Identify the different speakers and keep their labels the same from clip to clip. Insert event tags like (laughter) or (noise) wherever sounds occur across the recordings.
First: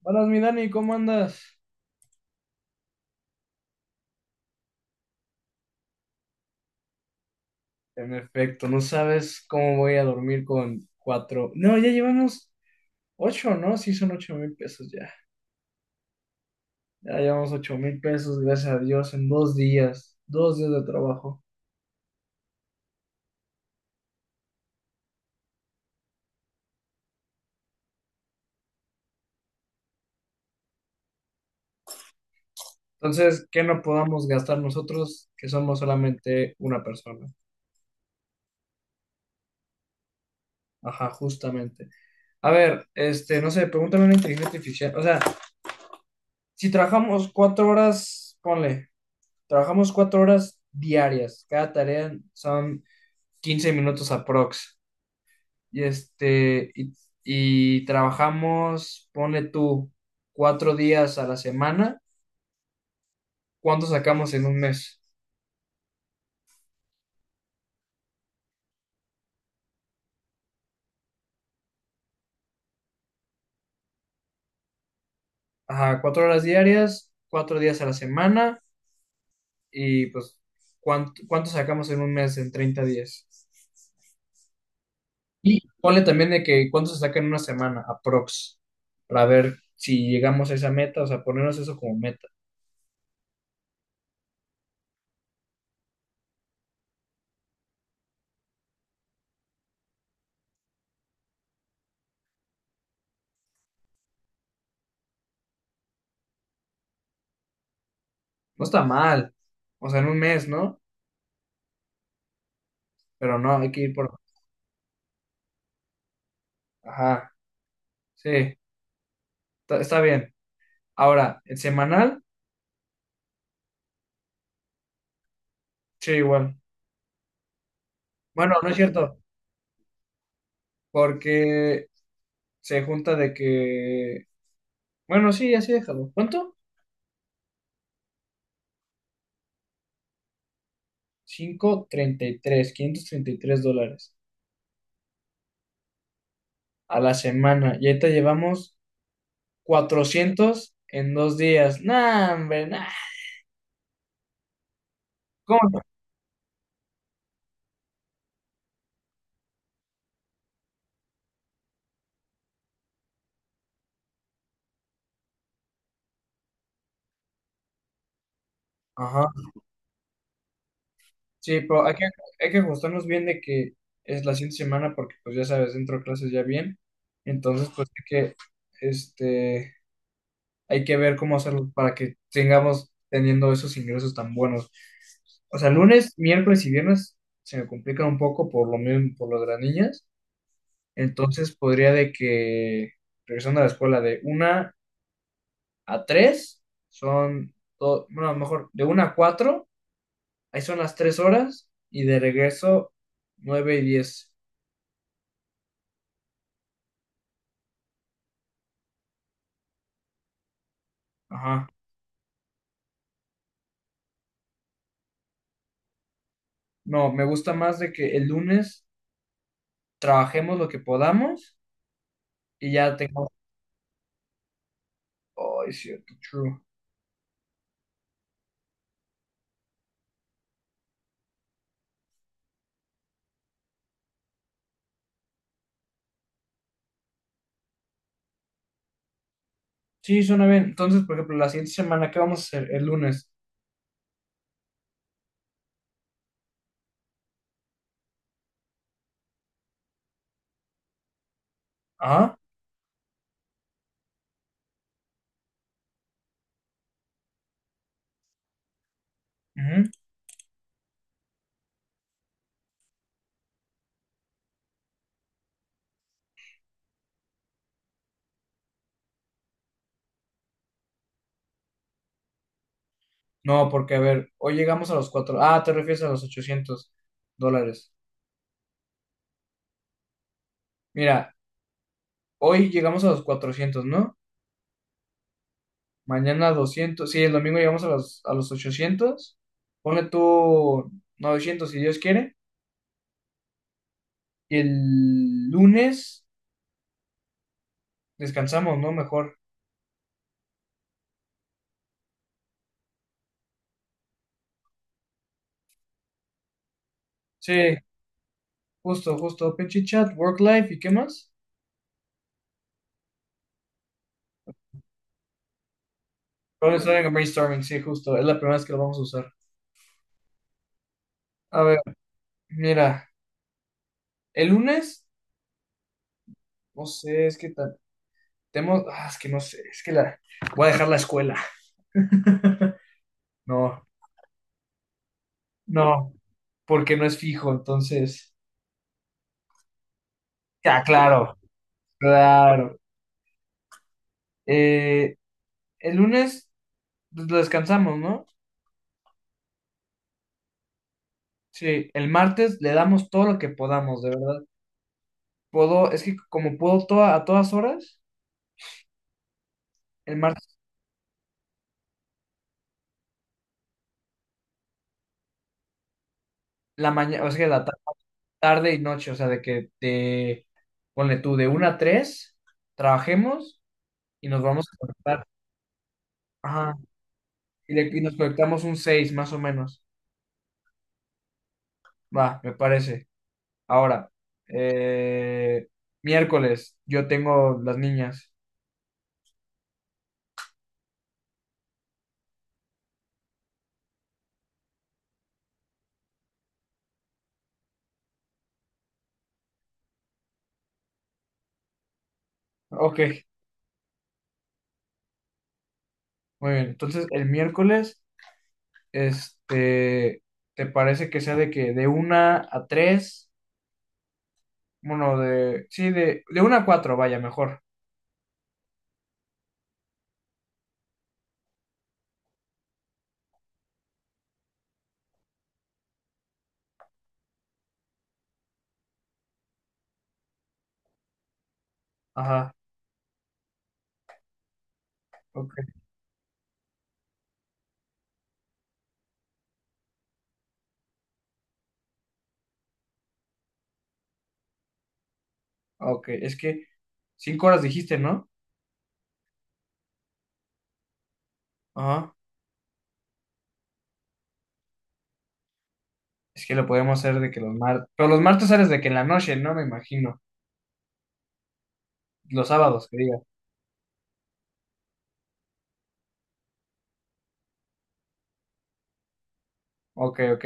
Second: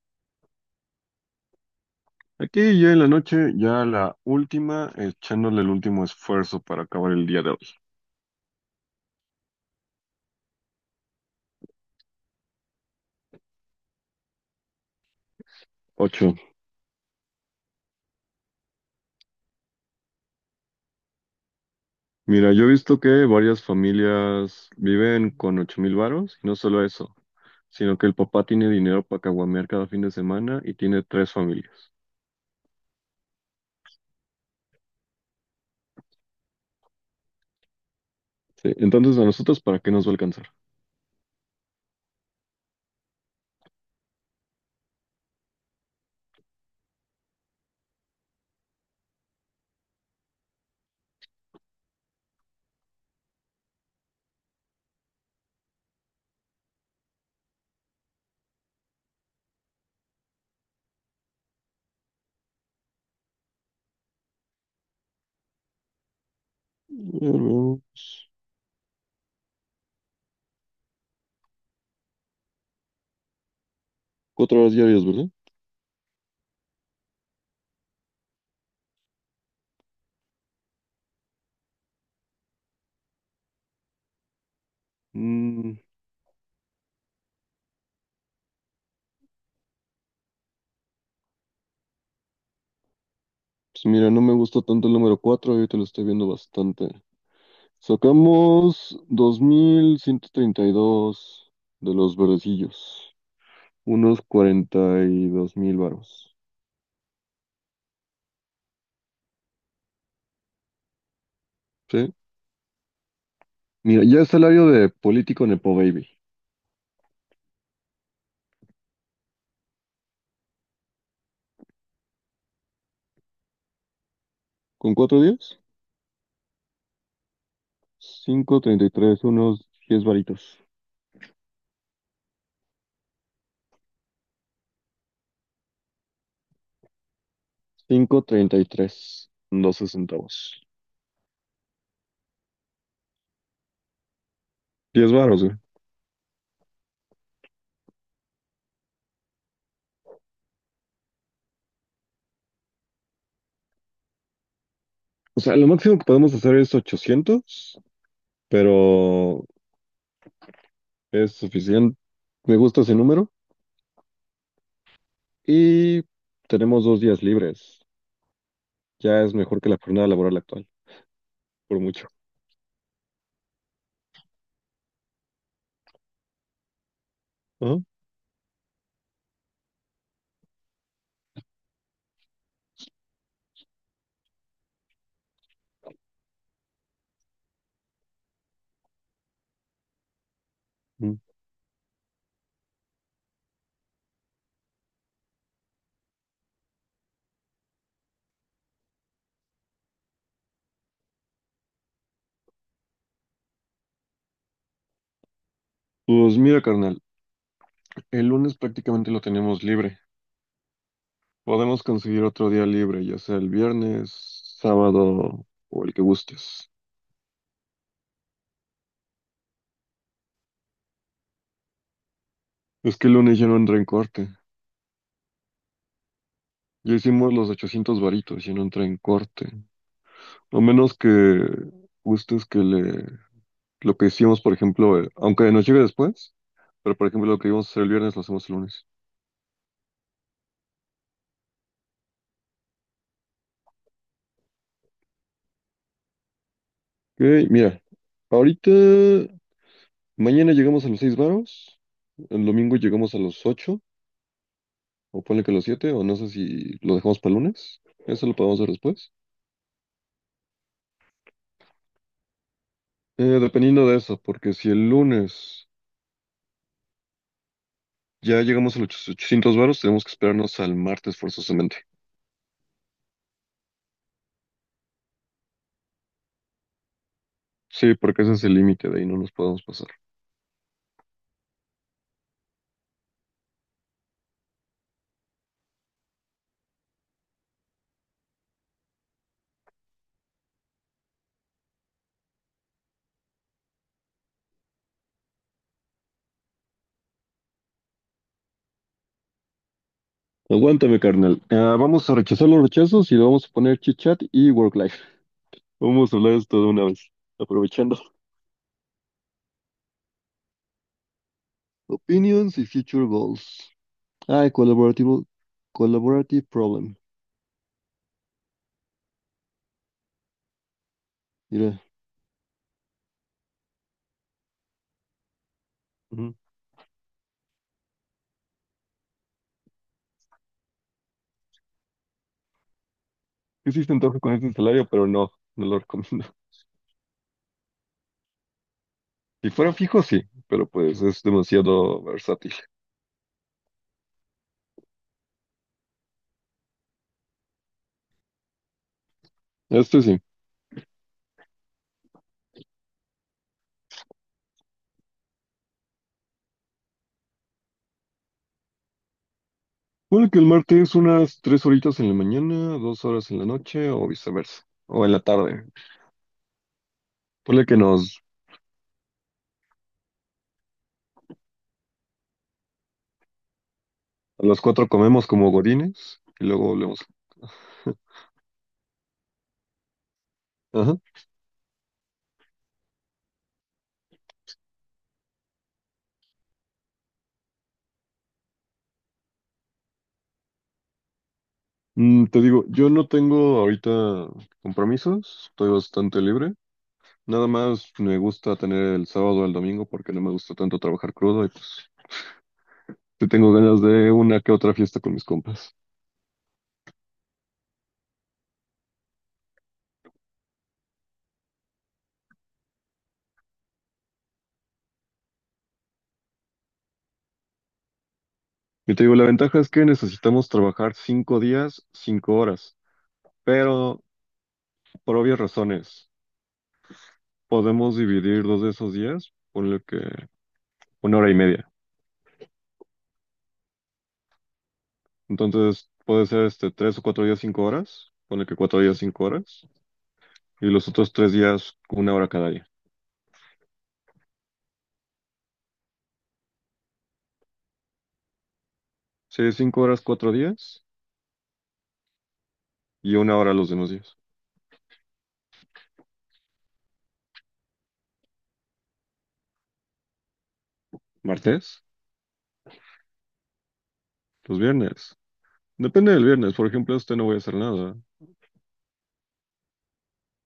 Speaker 1: Buenas, mi Dani, ¿cómo andas?
Speaker 2: Aquí ya en la noche, ya la última, echándole el último esfuerzo para acabar el día de hoy.
Speaker 1: En efecto, no sabes cómo voy a dormir con cuatro. No, ya llevamos ocho, ¿no? Sí, son 8000 pesos ya.
Speaker 2: Ocho.
Speaker 1: Ya llevamos 8000 pesos, gracias a Dios, en 2 días, 2 días de trabajo.
Speaker 2: Mira, yo he visto que varias familias viven con 8.000 varos, y no solo eso, sino que el papá tiene dinero para caguamear cada fin de semana y tiene tres familias.
Speaker 1: Entonces, ¿qué no podamos gastar nosotros, que somos solamente una persona?
Speaker 2: Sí, entonces a nosotros, ¿para qué nos va a alcanzar?
Speaker 1: Ajá, justamente. A ver, no sé, pregúntame una inteligencia artificial. O sea, si trabajamos 4 horas, ponle, trabajamos 4 horas diarias. Cada tarea son 15 minutos aprox. Y este, y, y trabajamos, pone tú, 4 días a la semana. ¿Cuánto sacamos en un mes?
Speaker 2: Bueno, cuatro horas diarias, ¿verdad?
Speaker 1: Ajá, 4 horas diarias, 4 días a la semana. Y pues, ¿cuánto sacamos en un mes en 30 días? Y
Speaker 2: Mm,
Speaker 1: ponle también de que cuánto se saca en una semana, aprox, para ver si llegamos a esa meta, o sea, ponernos eso como meta.
Speaker 2: pues mira, no me gusta tanto el número cuatro, ahorita lo estoy viendo bastante. Sacamos 2.132 de los verdecillos, unos 42.000 varos.
Speaker 1: No está mal, o sea, en un mes, ¿no?
Speaker 2: ¿Sí?
Speaker 1: Pero no, hay que ir
Speaker 2: Mira,
Speaker 1: por...
Speaker 2: ya el salario de político Nepo Baby.
Speaker 1: Ajá, sí, está bien. Ahora, el semanal,
Speaker 2: ¿Con cuatro días?
Speaker 1: sí, igual. Bueno,
Speaker 2: Cinco
Speaker 1: no es
Speaker 2: treinta y
Speaker 1: cierto,
Speaker 2: tres, unos 10 varitos.
Speaker 1: porque se junta de que. Bueno, sí, así déjalo. ¿Cuánto?
Speaker 2: Cinco treinta y tres, 12 centavos.
Speaker 1: Treinta treinta y tres $533
Speaker 2: Diez varos, güey.
Speaker 1: a la semana. Y ahorita llevamos 400 en 2 días. Nah, hombre, nah.
Speaker 2: O sea,
Speaker 1: ¿Cómo?
Speaker 2: lo
Speaker 1: ¿No?
Speaker 2: máximo que podemos hacer es 800, pero es suficiente. Me gusta ese número. Y tenemos dos días libres. Ya
Speaker 1: Ajá.
Speaker 2: es mejor que la jornada laboral actual.
Speaker 1: Sí,
Speaker 2: Por
Speaker 1: pero hay que,
Speaker 2: mucho.
Speaker 1: ajustarnos bien de que es la siguiente semana, porque, pues ya sabes, dentro de clases ya bien. Entonces,
Speaker 2: Ajá.
Speaker 1: pues hay que. Este. Hay que ver cómo hacerlo para que tengamos teniendo esos ingresos tan buenos. O sea, lunes, miércoles y viernes se me complican un poco por lo mismo, por lo de las niñas.
Speaker 2: Mm.
Speaker 1: Entonces podría de que, regresando a la escuela, de 1 a 3 son, todo, bueno, a lo mejor de 1 a 4, ahí son las 3 horas, y de regreso nueve y diez.
Speaker 2: Pues mira, carnal, el lunes prácticamente lo tenemos libre.
Speaker 1: Ajá.
Speaker 2: Podemos conseguir otro día libre, ya sea el viernes, sábado o el que gustes.
Speaker 1: No, me gusta más de que el lunes trabajemos lo que podamos y ya
Speaker 2: Es que el
Speaker 1: tengamos...
Speaker 2: lunes ya no entra en corte.
Speaker 1: Oh, es cierto, true.
Speaker 2: Ya hicimos los 800 varitos, ya no entra en corte. A menos que gustes lo que hicimos, por ejemplo, aunque nos llegue después, pero por ejemplo lo que íbamos a hacer el viernes lo hacemos el lunes.
Speaker 1: Sí, suena bien. Entonces, por ejemplo, la siguiente semana, ¿qué vamos a hacer? El lunes.
Speaker 2: Ok, mira, ahorita, mañana llegamos a los 6 varos,
Speaker 1: Ah,
Speaker 2: el domingo llegamos a los 8. O ponle que los siete, o no sé si lo dejamos para el lunes. Eso lo podemos ver después.
Speaker 1: ujú.
Speaker 2: Dependiendo de eso, porque si el lunes ya llegamos a los 800 varos, tenemos que esperarnos al martes forzosamente.
Speaker 1: No, porque a ver, hoy llegamos a los cuatro. Ah, te refieres a los $800.
Speaker 2: Sí, porque ese es el límite, de ahí no nos podemos pasar.
Speaker 1: Mira, hoy llegamos a los 400, ¿no? Mañana 200. Sí, el domingo llegamos a los 800. Pone tú 900 si Dios quiere. Y el lunes descansamos, ¿no? Mejor.
Speaker 2: Aguántame, carnal. Ah, vamos a rechazar los rechazos y le vamos a poner chit chat y work life. Vamos a hablar de esto de una vez,
Speaker 1: Sí,
Speaker 2: aprovechando.
Speaker 1: justo, justo. Pinche chat, work life, ¿y qué más?
Speaker 2: Opinions y future goals. Ah, collaborative problem.
Speaker 1: Brainstorming, brainstorming, sí, justo. Es la primera vez que lo vamos a usar. A ver,
Speaker 2: Mira,
Speaker 1: mira. El lunes,
Speaker 2: ujú.
Speaker 1: no sé, tenemos, es que no sé, es que la, voy a dejar la escuela. (laughs)
Speaker 2: Que sí
Speaker 1: No,
Speaker 2: se antoja con este salario, pero no, no lo
Speaker 1: no,
Speaker 2: recomiendo.
Speaker 1: porque no es fijo, entonces,
Speaker 2: Si fuera fijo, sí, pero
Speaker 1: ya,
Speaker 2: pues es
Speaker 1: claro,
Speaker 2: demasiado versátil.
Speaker 1: claro. Eh, el lunes pues, lo descansamos, ¿no?
Speaker 2: Este sí.
Speaker 1: Sí, el martes le damos todo lo que podamos, de verdad. Puedo, es que como puedo toda, a todas horas, el
Speaker 2: Puede que el
Speaker 1: martes,
Speaker 2: martes es unas tres horitas en la mañana, dos horas en la noche o viceversa, o en la tarde.
Speaker 1: la mañana, o sea,
Speaker 2: Puede que nos
Speaker 1: tarde y noche, o sea, de que te, ponle tú, de 1 a 3, trabajemos y nos
Speaker 2: A las
Speaker 1: vamos a
Speaker 2: cuatro
Speaker 1: conectar.
Speaker 2: comemos como gorines y luego
Speaker 1: Ajá,
Speaker 2: volvemos.
Speaker 1: y nos conectamos un 6 más o menos.
Speaker 2: Ajá.
Speaker 1: Va, me parece. Ahora, eh, miércoles, yo tengo las niñas.
Speaker 2: Te digo, yo no tengo ahorita compromisos, estoy bastante libre. Nada más me gusta tener el sábado o el domingo porque no me gusta tanto trabajar crudo y pues
Speaker 1: Ok,
Speaker 2: te tengo ganas de una que otra fiesta con mis compas.
Speaker 1: muy bien. Entonces, el miércoles, este, ¿te parece que sea de que de una a tres? Bueno, de, sí, de una a 4 vaya, mejor.
Speaker 2: Yo te digo, la ventaja es que necesitamos trabajar cinco días, cinco horas, pero por obvias razones podemos dividir dos de esos días, ponle que una hora y media.
Speaker 1: Ajá, ok,
Speaker 2: Entonces puede ser tres o cuatro días, cinco horas, ponle que cuatro días, cinco horas, y los otros tres días, una hora cada día.
Speaker 1: ok. Es que 5 horas dijiste, ¿no?
Speaker 2: Sí, cinco horas, cuatro días
Speaker 1: Ajá.
Speaker 2: y una hora los demás días.
Speaker 1: Es que lo podemos hacer de que los martes. Pero los martes sales de que en la noche, ¿no? Me imagino.
Speaker 2: ¿Martes?
Speaker 1: Los sábados, que diga.
Speaker 2: Los viernes. Depende del viernes, por ejemplo, este no voy a hacer nada.
Speaker 1: Ok, ok,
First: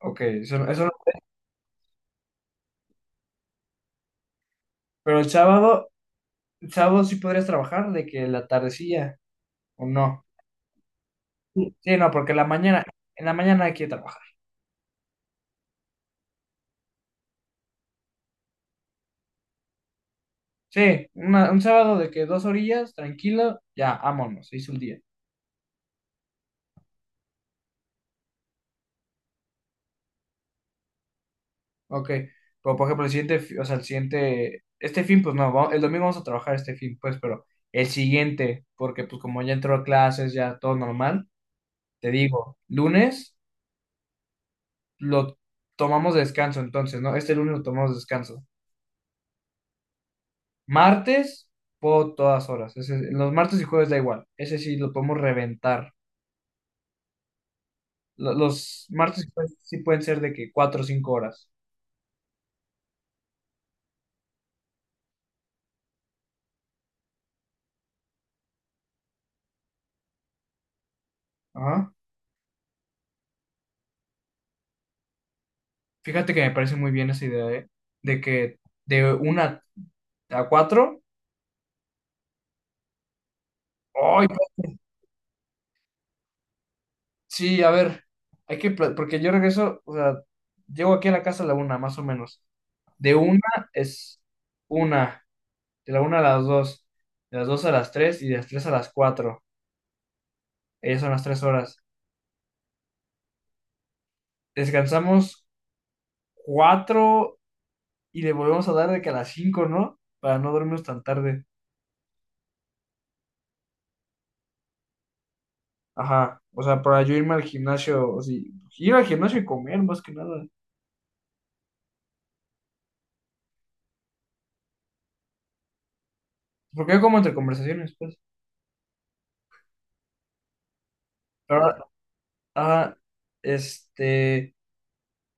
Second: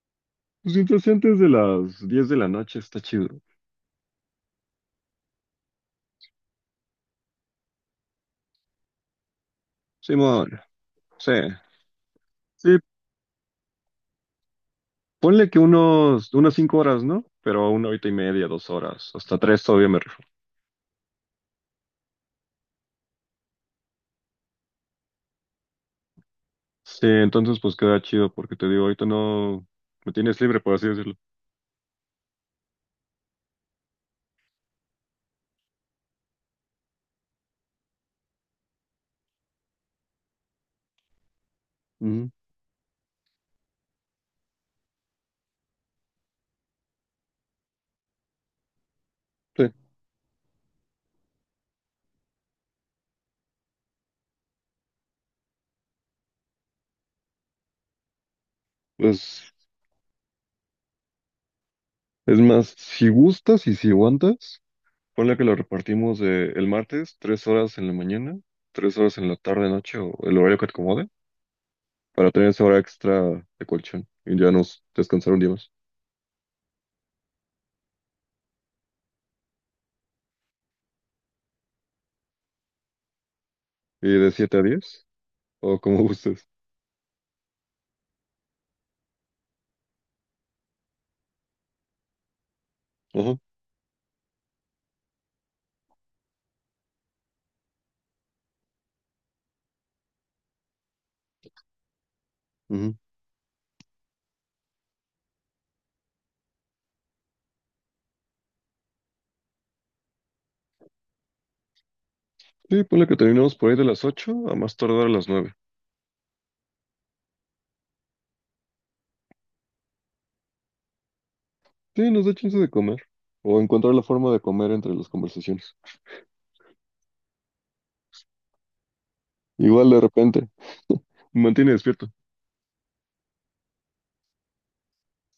Speaker 1: ok. Eso,
Speaker 2: Pues mientras sea antes de las 10 de la noche está chido.
Speaker 1: Pero el sábado sí podrías trabajar de que la tardecilla, o no.
Speaker 2: Simón, sí.
Speaker 1: Sí, sí, no, porque la
Speaker 2: Sí,
Speaker 1: mañana, en la mañana hay que trabajar.
Speaker 2: ponle que unas cinco horas, ¿no? Pero una horita y media, dos horas, hasta tres todavía me rifo.
Speaker 1: Sí, un sábado de que dos orillas, tranquilo, ya, vámonos, se hizo el día.
Speaker 2: Sí, entonces pues queda chido porque te digo, ahorita no me tienes libre, por así decirlo.
Speaker 1: Ok. Pero por ejemplo, el siguiente, o sea, el siguiente, este fin, pues no, el domingo vamos a trabajar este fin, pues, pero el siguiente, porque pues como ya entró a clases, ya todo normal, te
Speaker 2: Ujú,
Speaker 1: digo, lunes. Lo tomamos de descanso entonces, ¿no? Este lunes lo tomamos de descanso.
Speaker 2: sí,
Speaker 1: Martes, puedo todas horas. Los martes y jueves da igual. Ese sí lo podemos reventar. Los martes y
Speaker 2: pues
Speaker 1: jueves sí pueden ser de que 4 o 5 horas.
Speaker 2: es más, si gustas y si aguantas, ponle que lo repartimos de el martes, tres horas en la mañana, tres horas en la tarde, noche o el horario que te acomode,
Speaker 1: Ajá.
Speaker 2: para tener esa hora extra de colchón y ya nos descansar un día más.
Speaker 1: Fíjate que me parece muy bien esa idea, ¿eh? De que de 1 a 4.
Speaker 2: Y
Speaker 1: ¡Ay!
Speaker 2: de siete a diez, o como (laughs) gustes.
Speaker 1: Sí, a ver. Hay que, porque yo regreso, o sea, llego aquí a la casa a la una, más o menos. De
Speaker 2: Ajá.
Speaker 1: una es una. De la una a las 2, de las 2 a las tres y de las 3 a las cuatro, ellas son las 3 horas.
Speaker 2: Ujú.
Speaker 1: Descansamos 4 y le volvemos a dar de que a las 5, ¿no? Para no dormirnos tan tarde.
Speaker 2: Sí, ponle que terminamos por ahí de las 8, a más tardar a las nueve.
Speaker 1: Ajá, o sea, para yo irme al gimnasio, o sí, ir al gimnasio y comer más que nada.
Speaker 2: Sí, nos da chance de comer. O encontrar la forma de comer entre las conversaciones.
Speaker 1: Porque yo como entre conversaciones, pues.
Speaker 2: Igual de repente. Me mantiene
Speaker 1: Pero,
Speaker 2: despierto.
Speaker 1: ajá, este,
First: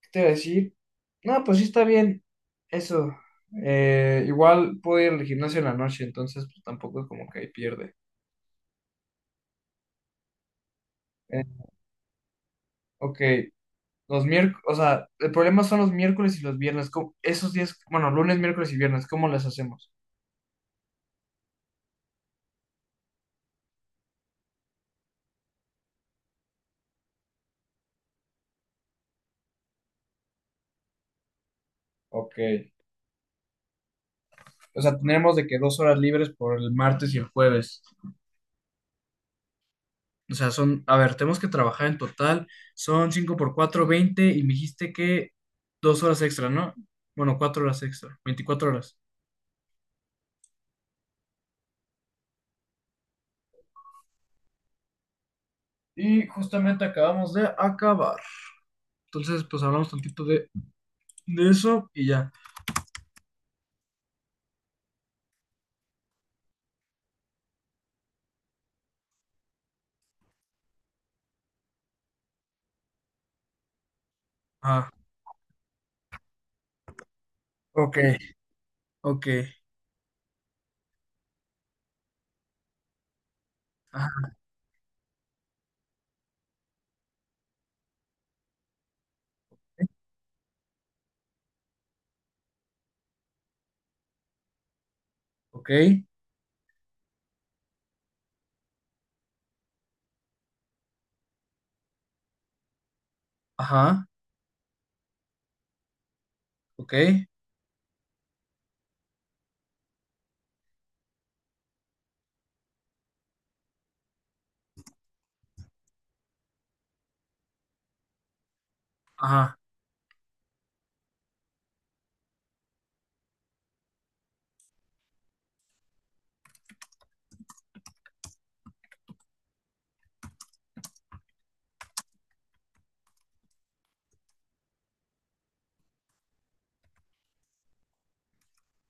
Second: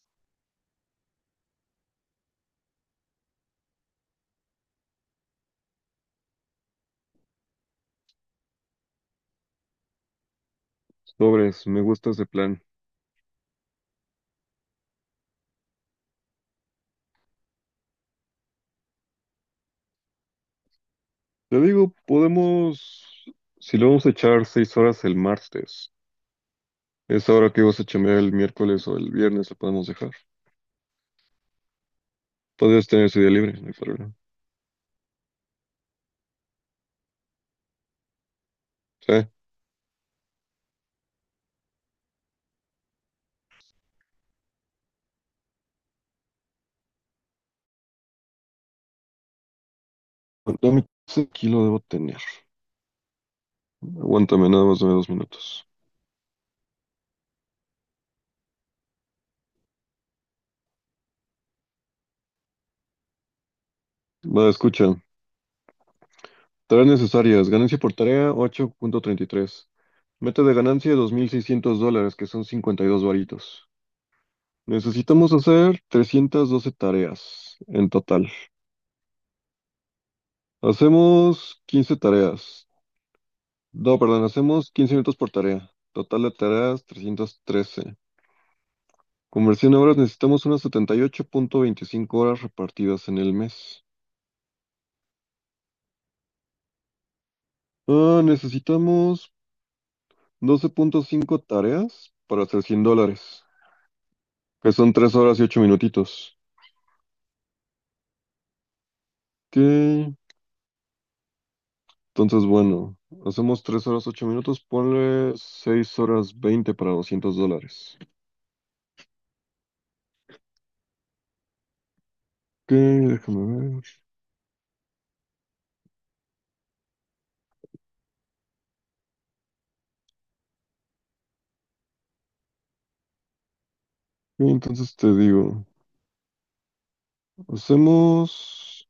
Speaker 1: ¿qué te iba a decir? No, pues sí está bien. Eso. Igual puedo ir al gimnasio en la noche, entonces pues, tampoco es como que ahí pierde. Eh,
Speaker 2: Sobres, me gusta ese plan.
Speaker 1: ok. Los miércoles, o sea, el problema son los miércoles y los viernes. Esos días, bueno, lunes, miércoles y viernes, ¿cómo las hacemos?
Speaker 2: Te digo, podemos... Si lo vamos a echar 6 horas el martes, esa hora que vas a chambear el miércoles o el viernes la podemos dejar.
Speaker 1: Ok.
Speaker 2: Podrías tener ese día libre, no hay problema.
Speaker 1: O sea, tenemos de que 2 horas libres por el martes y el jueves.
Speaker 2: Sí.
Speaker 1: O sea, son, a ver, tenemos que trabajar en total, son 5 por 4 20 y me dijiste que 2 horas extra, ¿no? Bueno, 4 horas extra, 24 horas.
Speaker 2: Dame- Aquí lo debo tener. Aguántame, nada más de dos minutos.
Speaker 1: Y justamente acabamos de acabar. Entonces, pues hablamos tantito de eso y ya.
Speaker 2: Va, escucha. Tareas necesarias. Ganancia por tarea 8.33. Meta de ganancia $2.600, que son 52 varitos.
Speaker 1: Ah,
Speaker 2: Necesitamos hacer 312 tareas en
Speaker 1: ok,
Speaker 2: total.
Speaker 1: ok,
Speaker 2: Hacemos 15 tareas. No, perdón,
Speaker 1: ajá,
Speaker 2: hacemos 15 minutos por tarea. Total de tareas 313. Conversión a horas necesitamos unas 78.25 horas repartidas en el mes.
Speaker 1: ok,
Speaker 2: Ah, necesitamos 12.5 tareas para hacer $100,
Speaker 1: ajá,
Speaker 2: que son 3 horas y 8 minutitos.
Speaker 1: ok,
Speaker 2: Ok. Entonces, bueno, hacemos 3 horas 8 minutos, ponle 6 horas 20 para $200.
Speaker 1: ajá.
Speaker 2: Ok, déjame ver. Ok, entonces te digo, hacemos...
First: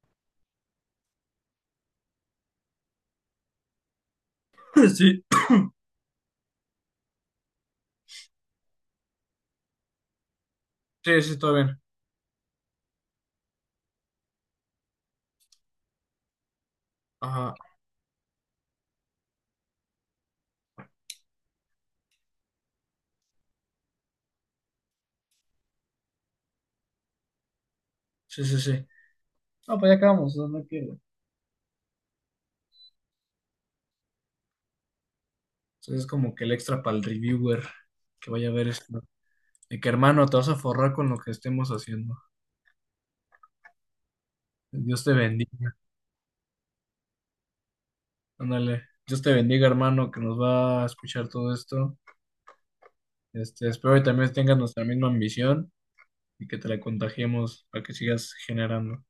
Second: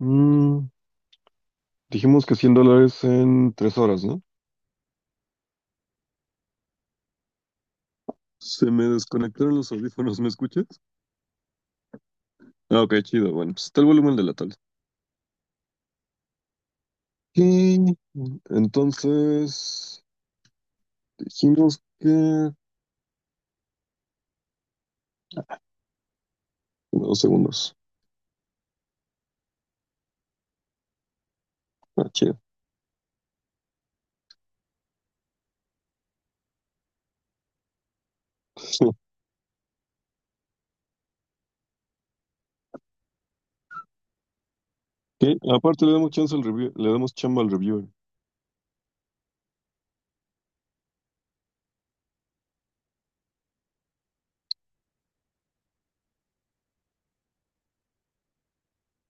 Speaker 2: mm, dijimos que $100 en 3 horas, ¿no?
Speaker 1: Sí,
Speaker 2: Se me desconectaron los audífonos, ¿me escuchas?
Speaker 1: sí, sí, todo bien.
Speaker 2: Ah, ok, chido, bueno, pues está el volumen de la tablet.
Speaker 1: Ajá,
Speaker 2: Ok, entonces dijimos que... Dos segundos.
Speaker 1: sí, sí, sí. Ah, pues ya acabamos, no hay pierde.
Speaker 2: Ah, chido.
Speaker 1: Entonces es como que el extra para el reviewer que vaya a ver esto.
Speaker 2: (laughs)
Speaker 1: Y que hermano, te vas a forrar con lo que estemos haciendo. Dios te
Speaker 2: Ok,
Speaker 1: bendiga.
Speaker 2: aparte le damos chance al review, le damos chamba al reviewer.
Speaker 1: Ándale. Dios te bendiga, hermano, que nos va a escuchar todo esto. Espero que también tengas nuestra misma ambición y que te la contagiemos para que sigas generando.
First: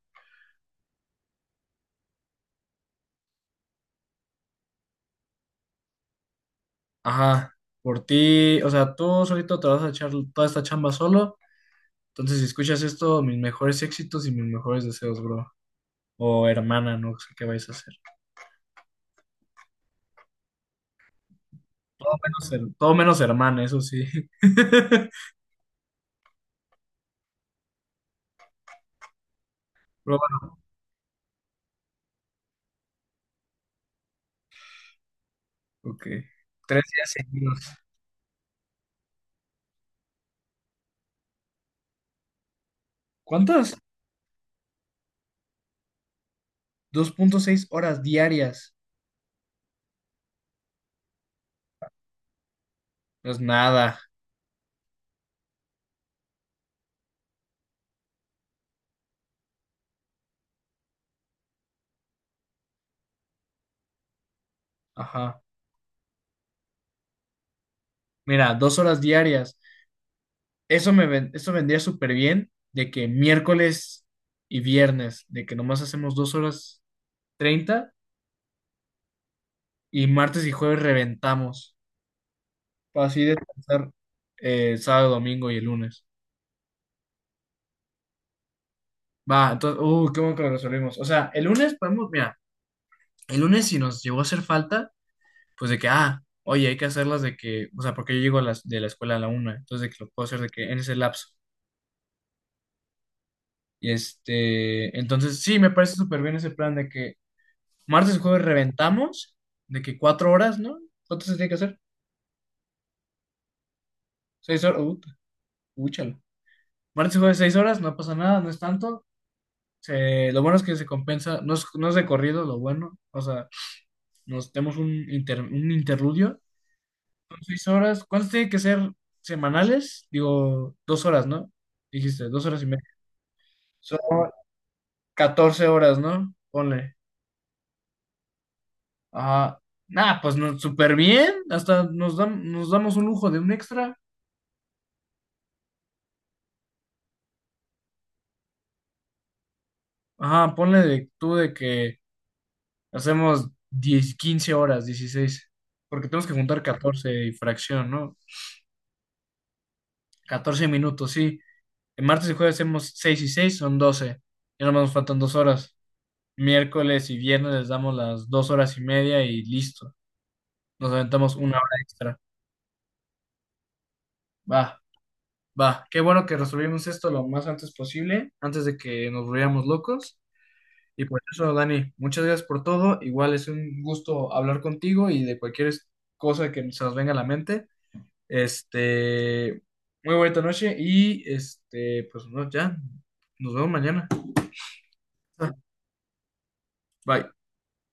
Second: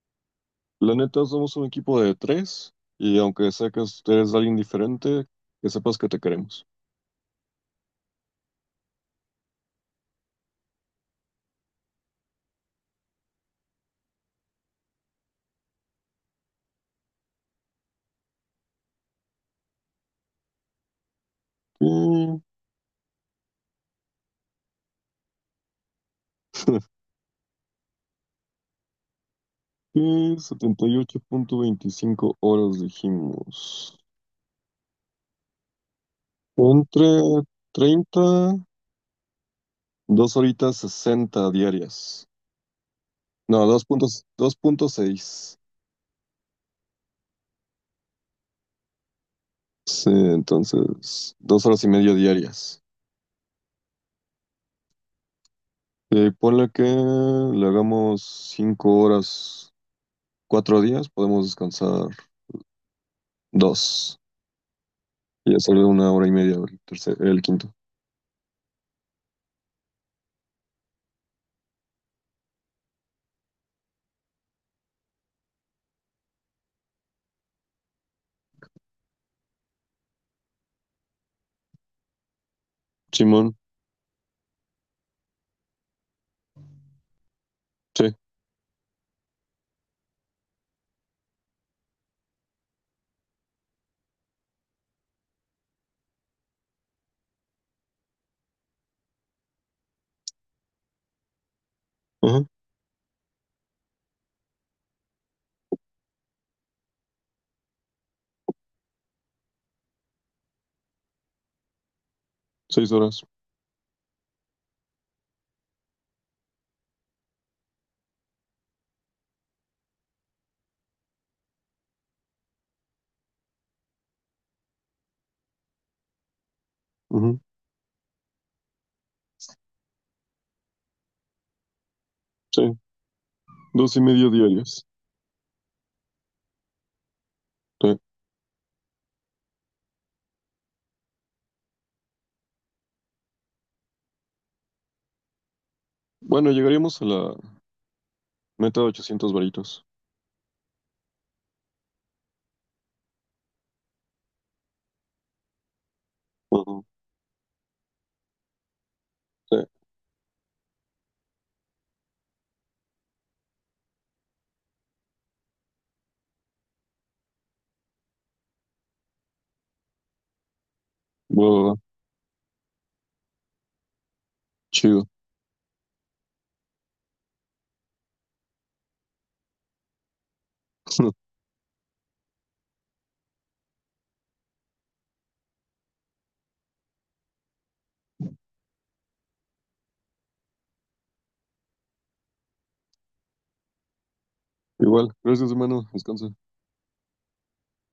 Speaker 2: La neta, somos un equipo de tres y aunque sea que ustedes alguien diferente, que sepas que te queremos.
Speaker 1: Ajá, por ti, o sea, tú solito te vas a echar toda esta chamba solo. Entonces, si escuchas esto, mis mejores éxitos y mis mejores deseos, bro. O hermana, no sé qué vais a hacer.
Speaker 2: Y-
Speaker 1: Menos todo menos hermana, eso sí. (laughs)
Speaker 2: (laughs)
Speaker 1: Pero
Speaker 2: y 78.25 horas dijimos.
Speaker 1: bueno, ok. Tres
Speaker 2: Entre
Speaker 1: días seguidos.
Speaker 2: 30 2 horitas 60 diarias. No,
Speaker 1: ¿Cuántas?
Speaker 2: 2.6. 2.6.
Speaker 1: 2.6 horas diarias.
Speaker 2: Sí, entonces, dos horas y media diarias.
Speaker 1: Pues nada.
Speaker 2: Ponle que le hagamos cinco horas, cuatro días, podemos descansar dos.
Speaker 1: Ajá.
Speaker 2: Y ya salió una hora y media el tercer, el quinto.
Speaker 1: Mira, 2 horas diarias. Eso vendría súper bien de que miércoles y viernes, de que nomás hacemos 2 horas 30 y martes y jueves reventamos. Para así
Speaker 2: Simón,
Speaker 1: descansar sábado, domingo y el lunes.
Speaker 2: sí,
Speaker 1: Va, entonces, qué bueno que lo resolvimos. O sea, el lunes podemos, mira. El lunes si nos llegó a hacer falta, pues de que, ah, oye, hay que hacerlas de que, o sea, porque yo llego a las, de la escuela a la una, entonces de que lo puedo hacer de que en ese lapso.
Speaker 2: ajá,
Speaker 1: Y entonces sí, me parece súper bien ese plan de que martes y jueves reventamos, de que 4 horas, ¿no? ¿Cuánto se tiene que hacer?
Speaker 2: seis horas,
Speaker 1: 6 horas, úchala. Martes y jueves 6 horas, no pasa nada, no es tanto. Lo bueno es que se compensa, no es de corrido, lo bueno, o sea, nos tenemos un interludio.
Speaker 2: ujú,
Speaker 1: 6 horas. ¿Cuánto tiene que ser semanales? Digo, 2 horas, ¿no? Dijiste, dos horas
Speaker 2: sí,
Speaker 1: y media.
Speaker 2: dos
Speaker 1: Son
Speaker 2: y medio diarias,
Speaker 1: 14 horas, ¿no? Ponle.
Speaker 2: sí.
Speaker 1: Ajá. Nah, pues no, súper bien. Hasta nos, nos damos un lujo de un extra.
Speaker 2: Bueno, llegaríamos a la meta de 800 varitos.
Speaker 1: Ajá, ponle de, tú de que hacemos 10, 15 horas, 16. Porque tenemos que juntar
Speaker 2: Ujú,
Speaker 1: 14 y fracción, ¿no?
Speaker 2: sí,
Speaker 1: 14 minutos, sí. En martes y jueves hacemos 6 y 6 son 12. Y nada más nos faltan 2 horas. Miércoles y viernes les damos las 2 horas y media y listo. Nos aventamos
Speaker 2: va,
Speaker 1: una
Speaker 2: va, va,
Speaker 1: hora extra. Va,
Speaker 2: chido.
Speaker 1: va. Qué bueno que resolvimos esto lo más antes posible, antes de que nos volviéramos locos. Y por
Speaker 2: (laughs)
Speaker 1: eso, Dani, muchas gracias por todo. Igual es un gusto hablar contigo y de cualquier cosa que se nos venga a la mente. Este, muy bonita noche y pues no, ya, nos vemos mañana.
Speaker 2: Igual,
Speaker 1: Ah,
Speaker 2: gracias hermano, descansa.
Speaker 1: bye.